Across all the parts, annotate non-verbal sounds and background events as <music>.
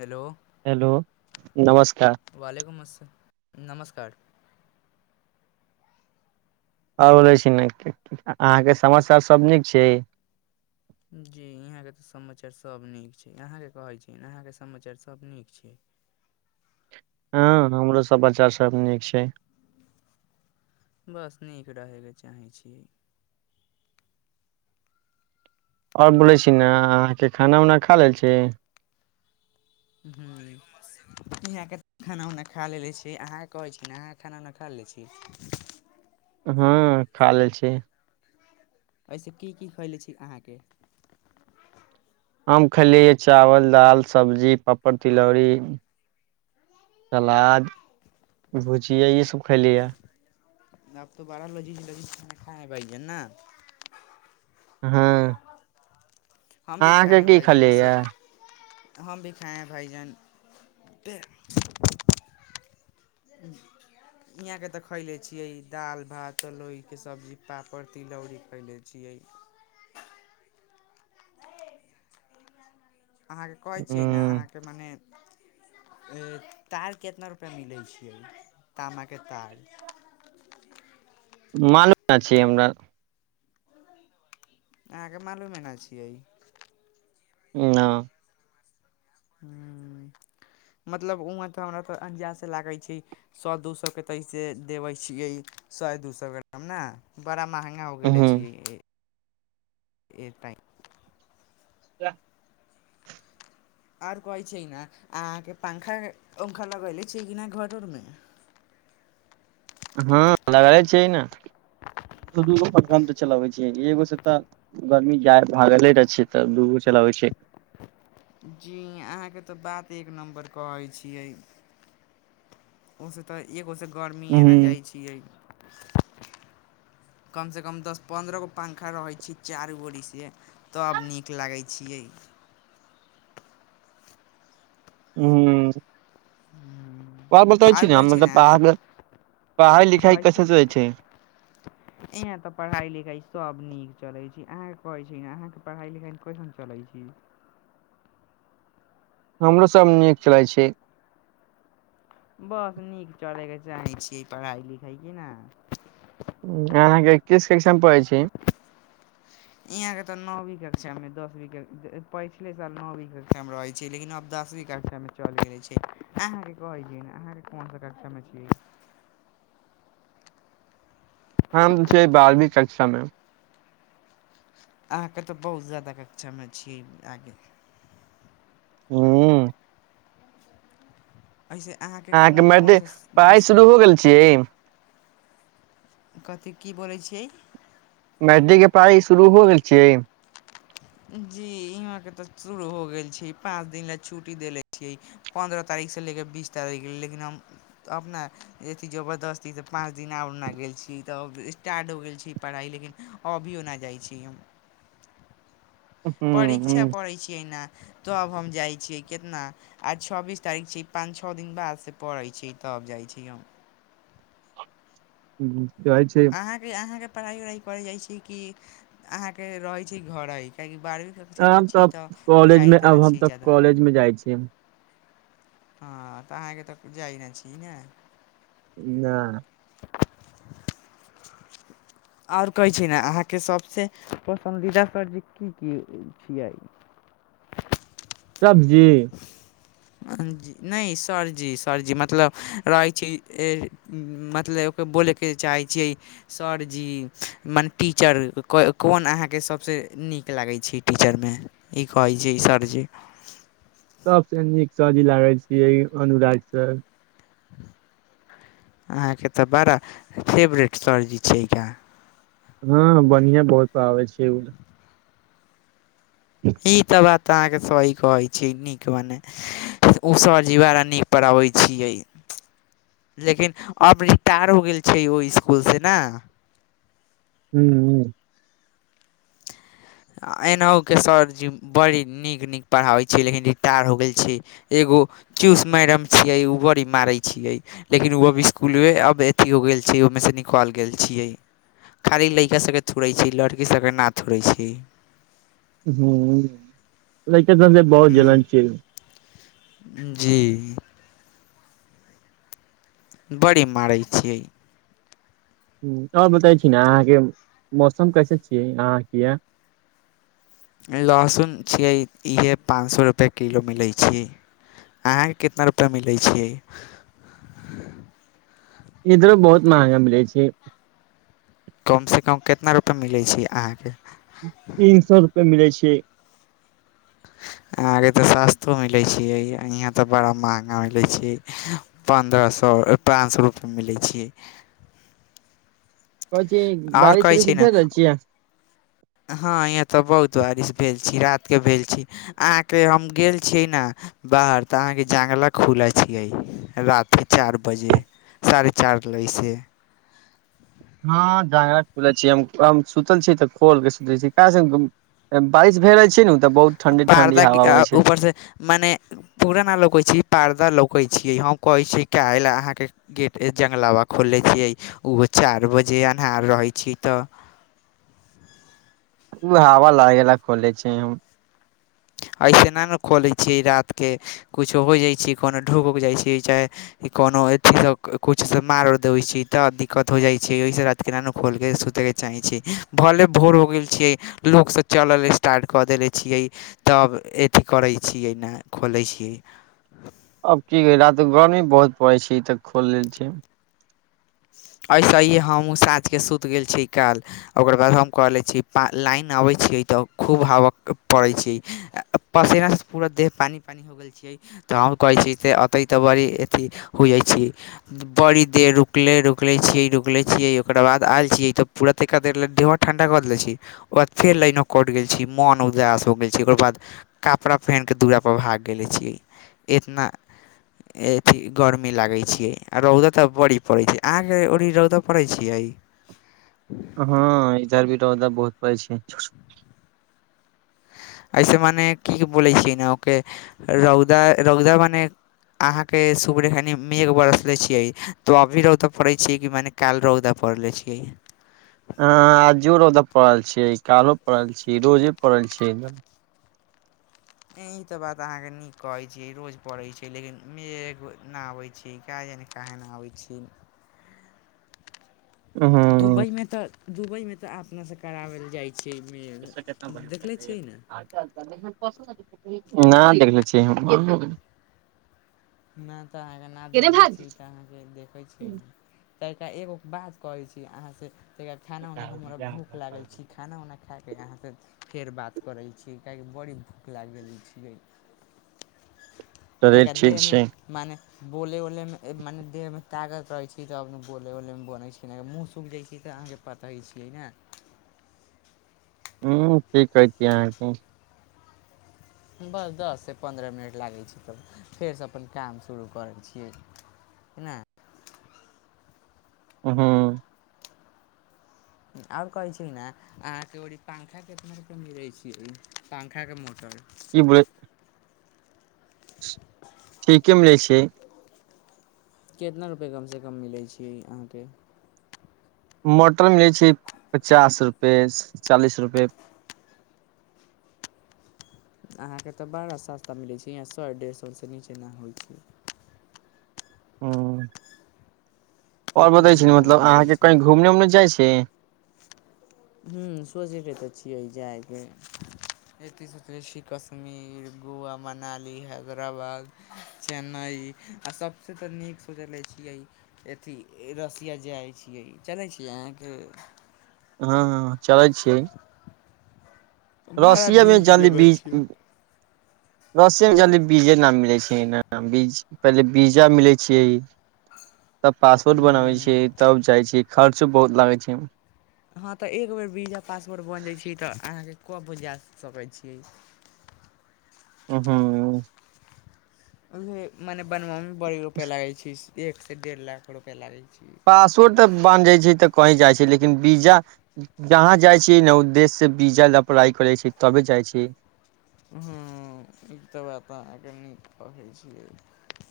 Hello hello नमस्कार वलकुमस् नमस्कार आओर बोले <unintelligible> छी ने अहाँ के समस्या सब नीक छै जी यहाँ के तऽ समाचार सब नीक छै अहाके कहै छी अहाँके समाचार सब नीक छै हँ हमरो सब बच्चा सब नीक छै बस नीक रहै के चाहे छीयै आओर बोलै छी ने अहाँके खाना उना खा लेल छी नै से <unintelligible> यहाँ केत खाना उना खा लेने छी अहाँके कहै छी ने अहाँ खाना उना खा लने छी हँ खा लेल छी एहिसे की की खैले छी अहाँके हम खेलियैै चावल दाल सब्जी पापड़ तिलौरी सलाद भुजियै ई सब खैली ह आब तऽ बारह बाजी लजी <unintelligible> ज ल ख खाब ज ने <unintelligible> हँ हम भी खाए अहाँके हैं की भाईजान खलैय ऐसे या हम भी खाए भैजन <unintelligible> <inaudible> हियाँके तऽ खैले छियै दाल भात तरोइके सब्जी पापड़ तिलौरी खैले छियै अहाँके कहै छियै न ह अहाँके मने तार कितना रुपैया मिलै छैै तामाके तार मालुम ना छी हमरा अहाँके मालूमे न छियै ना ह मतलब उह तऽ हमरा त अंजाद से लागै छै सौ दू सए के ऐसे देबे छियै सैय दू सए ग्राम नाऽ बड़ा महंगा हो गेले हूँ छिये एक टाइम <unintelligible> आओर कहै छै ने अहाँ के पंखा उंखा लगेले छिये डि न घर उरमे हँ लगले छै न दू दूगो पखा हम तऽ चलबै छिय एगो सँ तऽ गर्मी जा भागले रह छियै तऽ दूगो चलाबै छियै जी अहाँके तऽ बात एक नम्बर कहै छियै ओसे तऽ एगो से गर्मीये ह नऽ जाइ छियै कमसँ कम दस पन्द्रह गो पंखा रहै छी चारू ओरीसे तब नीक लागै छियै हूँ और बतबै छी आर ने कहै छै मतलब पढ़ पढ़ाइ लिखाइ कैसे चलै छै इहाँ तऽ पढ़ाई लिखाई सभ नीक चलै छै अहाँके कहै छै न अहाँके पढ़ाई लिखाई कईसन चलै छै हमरो सब नीक चलै छै। बस नीक चलैके चाहै छियै पढ़ाइ लिखाइ की न अहाँके किस कक्षा पढ़ै छी यहाँ के तऽ नौवीं कक्षा मे दसवी कक्षा पछिले साल नौवी कक्षा मे रहे छै लेकिन अब दसवी कक्षा मे चल गेले छै अहाँ कहै छी नऽ अहाँके कोन सा कक्षा मे छी हम छियै बारहवी कक्षा मे अहाँके तऽ बहुत ज्यादा कक्षामे छी आगे हूँ एहिसे अहाँ अहाँके मरदे पढ़ाइ शुरू हो गेल छियै कथी की बोलै छियै मैट्रिक के पढ़ाई शुरू हो गेल छियै जी इहाँके तऽ शुरू हो गेल छै पाँच दिन लेलए छुट्टी देले छियै पन्द्रह तारीख से लेके बीस तारीख लेऽ लेकिन हम तऽ अपना अथी जबर दस दिनसँ पाँच दिन आ ओरना गेल छी तब स्टार्ट हो गेल छी पढ़ाई लेकिन अभियो नहि जाई छी हम हूँ हूँ परीक्षा पढ़ै छियै ने तऽ आब हम जाइ छियै कितना आ छबीस तारीख छी पाँच छ दिन बाद से पड़ैत छै तब जाइत छी हम <unintelligible> छै अहाँके अहाँके पढ़ाइ उढ़ाइ करै जाइ छै कि अहाँके रहै छै घरे काहेकि बारहवी क आब तऽ कॉलेज मे अब हम तऽ ज्यादा कॉलेज मे जाइ छीिय हँ तऽ अहाँके तऽ जाइ ने छी न ना आओर कहै छी ने अहाँके सभसँ पसन्दीदा सब्जी की की छियै सब्जी जे नहि सरजी सरजी मतलब रहै छी मतलब ओ बोलै के चाहे छियै सर जी मने टीचर कोन अहाँके सभसँ नीक लागै छियै टीचरमे ई कहै जे ईशर जे सबस नीक सर जी लागल छियै अनुराग से अहाँके त बड़ा फेवरेट सरजी छै हाँ बढ़िआँ बहुत आबै छै ई तऽबात त अहाँके सही कहै छी नीक मने ओ स जी वारा नीक पढ़बै छियै लेकिन अब रिटायर हो गेल छै ओहि स्कुल से ने हूँ हूँ एनाहु के सरजी बड़ी नीक नीक पढ़ाबैत छी लेकिन रिटायर हो गेल छी एगो चूस मैडम छियै उ बड़ी मारे छियै लेकिन ओ अब स्सकुल अब अथी हो गेल छै ओहिमे से निकल गेल छियै खाली लड़का सबके थोड़ै छी लड़की सभके नाथोड़ै छी ह ल‌इका सभले बहुत जलन ह्म छै जी बड़ी मारै छियै आओर बताे छी ने अहाँके मौसम कहन छियै अहाँके लहसुन छियै इहे पाँच सए रुपए किलो मिलैत छै अहाँके कितना रुपैआ मिलैत छैै इधरो बहुत महंगा मिलै छै कम से कम कितना रुपआ मिलै छै अहाँके तीन सए रुपए मिलै छै आहा के तऽ सस्तो मिले छियै यहाँ ते बड़ा महंगा मिले छै पन्द्रह सए पाँच सए रुपआ मिलै छियै कहै छी आओर बारिश कहै उरिश छै ने भेज रहल छियै हँ यहाँ त बहुत बारिश भेल छी रात के भेल छी अहाँके हम गेल छिये ने बाहर त अहाँके जंगला खुले छियै रात के चारि बजे साढ़े चार नहि से ह देह हाथ खुलल छै हम सुतल छी तऽ खोल के सुतल छी क बारिश भए जाइ छै ने तऽ बहुत ठंडी पारदा हवा अबै छै उऊर से मने पुराना लोकै छी पारदा लोकैत छीयै हम कहैत छीियै क लेल अहाँके गेट जङ्ंगलाबा खोलले छियै ओहो चारि बजे अन्हार रहै छीै तऽ ओ हवा लगे ला खोले छै हम अऐसेना ने खोलैत छियै रातिके किुछो हो जाइ छै कोनो ढूक उक जाइत छै चाहे कोनो अथी कुछ से मार देै छै त दिक्कत हो जाई छी ओहि किनानो खोल के सुते के चाहे छी भले भोर हो गेल छी लोकसभ चलल स्टार्ट कऽ देले छियै तब अथी करै छियै ने खोलै छियै अब की कहा तऽ गरमी बहुत पड़ै छै ई तऽ खोल लेल छै आई स ही हमहूँ साँझके सुति गेल छी काल्हि ओकर बाद हम क लै छी लाइन अबैत छियै तऽ खूब हवय पड़ैत छै पसेना स पूरा देह पानि पानि हो गेल तऽ हम कहै छी तऽ अतै तऽ बड़ी अथी होइ छी बड़ी देर रुकले रु रुकलै छिय रुकलै छिय ओकर बाद आए छियै त पूरात त तेहो ठण्डाऽ देले छी ओकर बाद फेर लाईनो कटि गेल छी मोन उदास हो गेल छी ओकर बाद कपड़ा पहिन क दुूअरापर भाग गेलने छियै इतना एभि गर्मी लागे छी, आ रौदा तऽ बड़ी पड़े छै। आहाँकेँ ओड़ी रौदऽ पड़ै छियै? हँ, इधर भी रौदा बहुत पड़ै छै। एहिसे मने की बोलै छियै, ने ओ के रौदा मने अहाँकेँ सूपरेखनि मेघ बरसले छियै। तो अभी रौदा पड़े छियै, कि मने काल रौदा पड़ले छियै। ह, आजो रौदा पड़ल छियै, कालो पढ़ल छियै, रोजे पड़ल छियै। ई तऽ बात अहाँ नीक कहै छी, रोज पढ़ै छै, लेकिन मुँहसँ नहि आबै। ठीक है। काहे न आबै छी। ह। दुबई मे तऽ दुबई मे तऽ अपनासे करावय लऽ जाय छै। <unintelligible> देखले छियै ने नहि देखले छियै हम नहि तऽ अहाँकेँ ना देख ले छीय तऽ अहाँकेँ देखै छियै। तऽ एगो बात कहै छी अहाँसँ तऽ खाना उना हमरा भूख लागल छी खाना उना खके अहाँसँ फेर बात करै छी, कियाकि बड़ी भूख लागि रहल छियै। तऽ चलै कदे ठीक दहमे छै मने बोलै उलैमे मने देहमे तागत रहै छै। तब आप बोलै उलैमे बोलै छै। केना मुँह सुखि जाइ छै, तऽ अहाँकेँ पतै छियै ने ह, ठीक कहैति अहाँकेँ बस दससँ पन्द्रह मिनट लागै छै। तब फेरसँ अपन काम शुरू करै छियै। ना हू। आब कहै छी ना अहाँकेँ पंखा केतना रुपया मिलै छी पंखाके मोटर। ब। ठीके मिलै छियै। कितना रुपैआ कमसँ कम मिलै छै। अहाँकेँ मोटर मिलै छै। पचास रुपए चालीस रुपए। अहाँकेँ तऽ बड़ा सस्ता मिलै छै, यऽ सौ डेढ़ सौ नीचे ना होइ छै। आओर बतै इतना छी, महग मतलब मिलै अहाँकेँ छै कहीं घूमने उमने जाइ छी। हू। सोचैकेँ तऽ छियै जायइके। एकतीस छी, कश्मीर, गोवा, मनाली, हैदराबाद। चेन्नई आ सभसँ तऽ नीक सोचले छियै। अथि रसिया जाइ छियै। चलै छियै। अहाँकेँ हँ, हँ चलै छीयै। बड़ा रसियामे नीक जल्दी जगह बीज छियै रसियामे जल्दी बीज नहि मिलै छियै, बीज पहिले बीजा मिलै छियै। तब पास्पोर्ट बनाबै ह्म छीयै। तब जाई छी खर्चों बहुत लागै छै। हँ, तऽ एक बेर वीजा पासपोर्ट बनि जाइ छै, तऽ अहाँकेँ कतऽ जा सकै छियै। उ हू ओ मने बनबामे बड़ी रुपइया लागै छै, एकसँ डेढ़ लाख रुपइया लागै छै। पासवोर्ट तऽ बान जाई छै। तऽ कही जाई छै लेकिन वीजा। जहाँ जाइ छी ने देशसे वीजा लऽ अप्लाई करै छै। तबे जाइ छी हि, ई तऽ बात अहाँकेँ नीक कहैत छियै।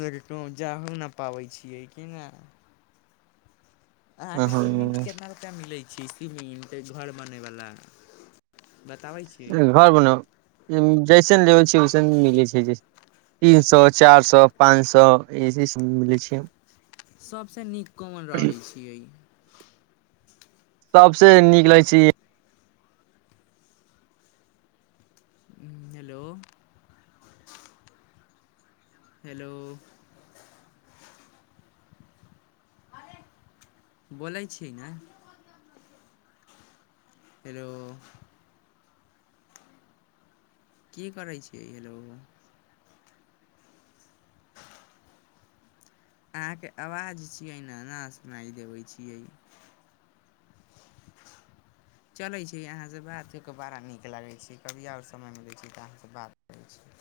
लेकिन कहू जाहो नहि पाबै छियै की नहि आहकेँ सुम्मिंग हूँ कऽ मिलै छी, सीमेंट घर बने वाल बताबै छी। घर बनाउ जैसन लेबै छै वैसन मिलैत छै। तीन सए, चारि सए, पाँच सए ई सभ मिलै छै। सभसँ नीक कोन रहैत छियै। तब से निकलै छी हेलो हेलो बोलै छी ने हेलो की करै छियै हेलो अहाँ के आवाज छियै ने न सुनाइ देबे छियै चलै छै अहाँ सँ बात कऽ कऽ बड़ा नीक लागै छै कभी और समय मीलै छियै तऽ अहाँ सँ बात करै छी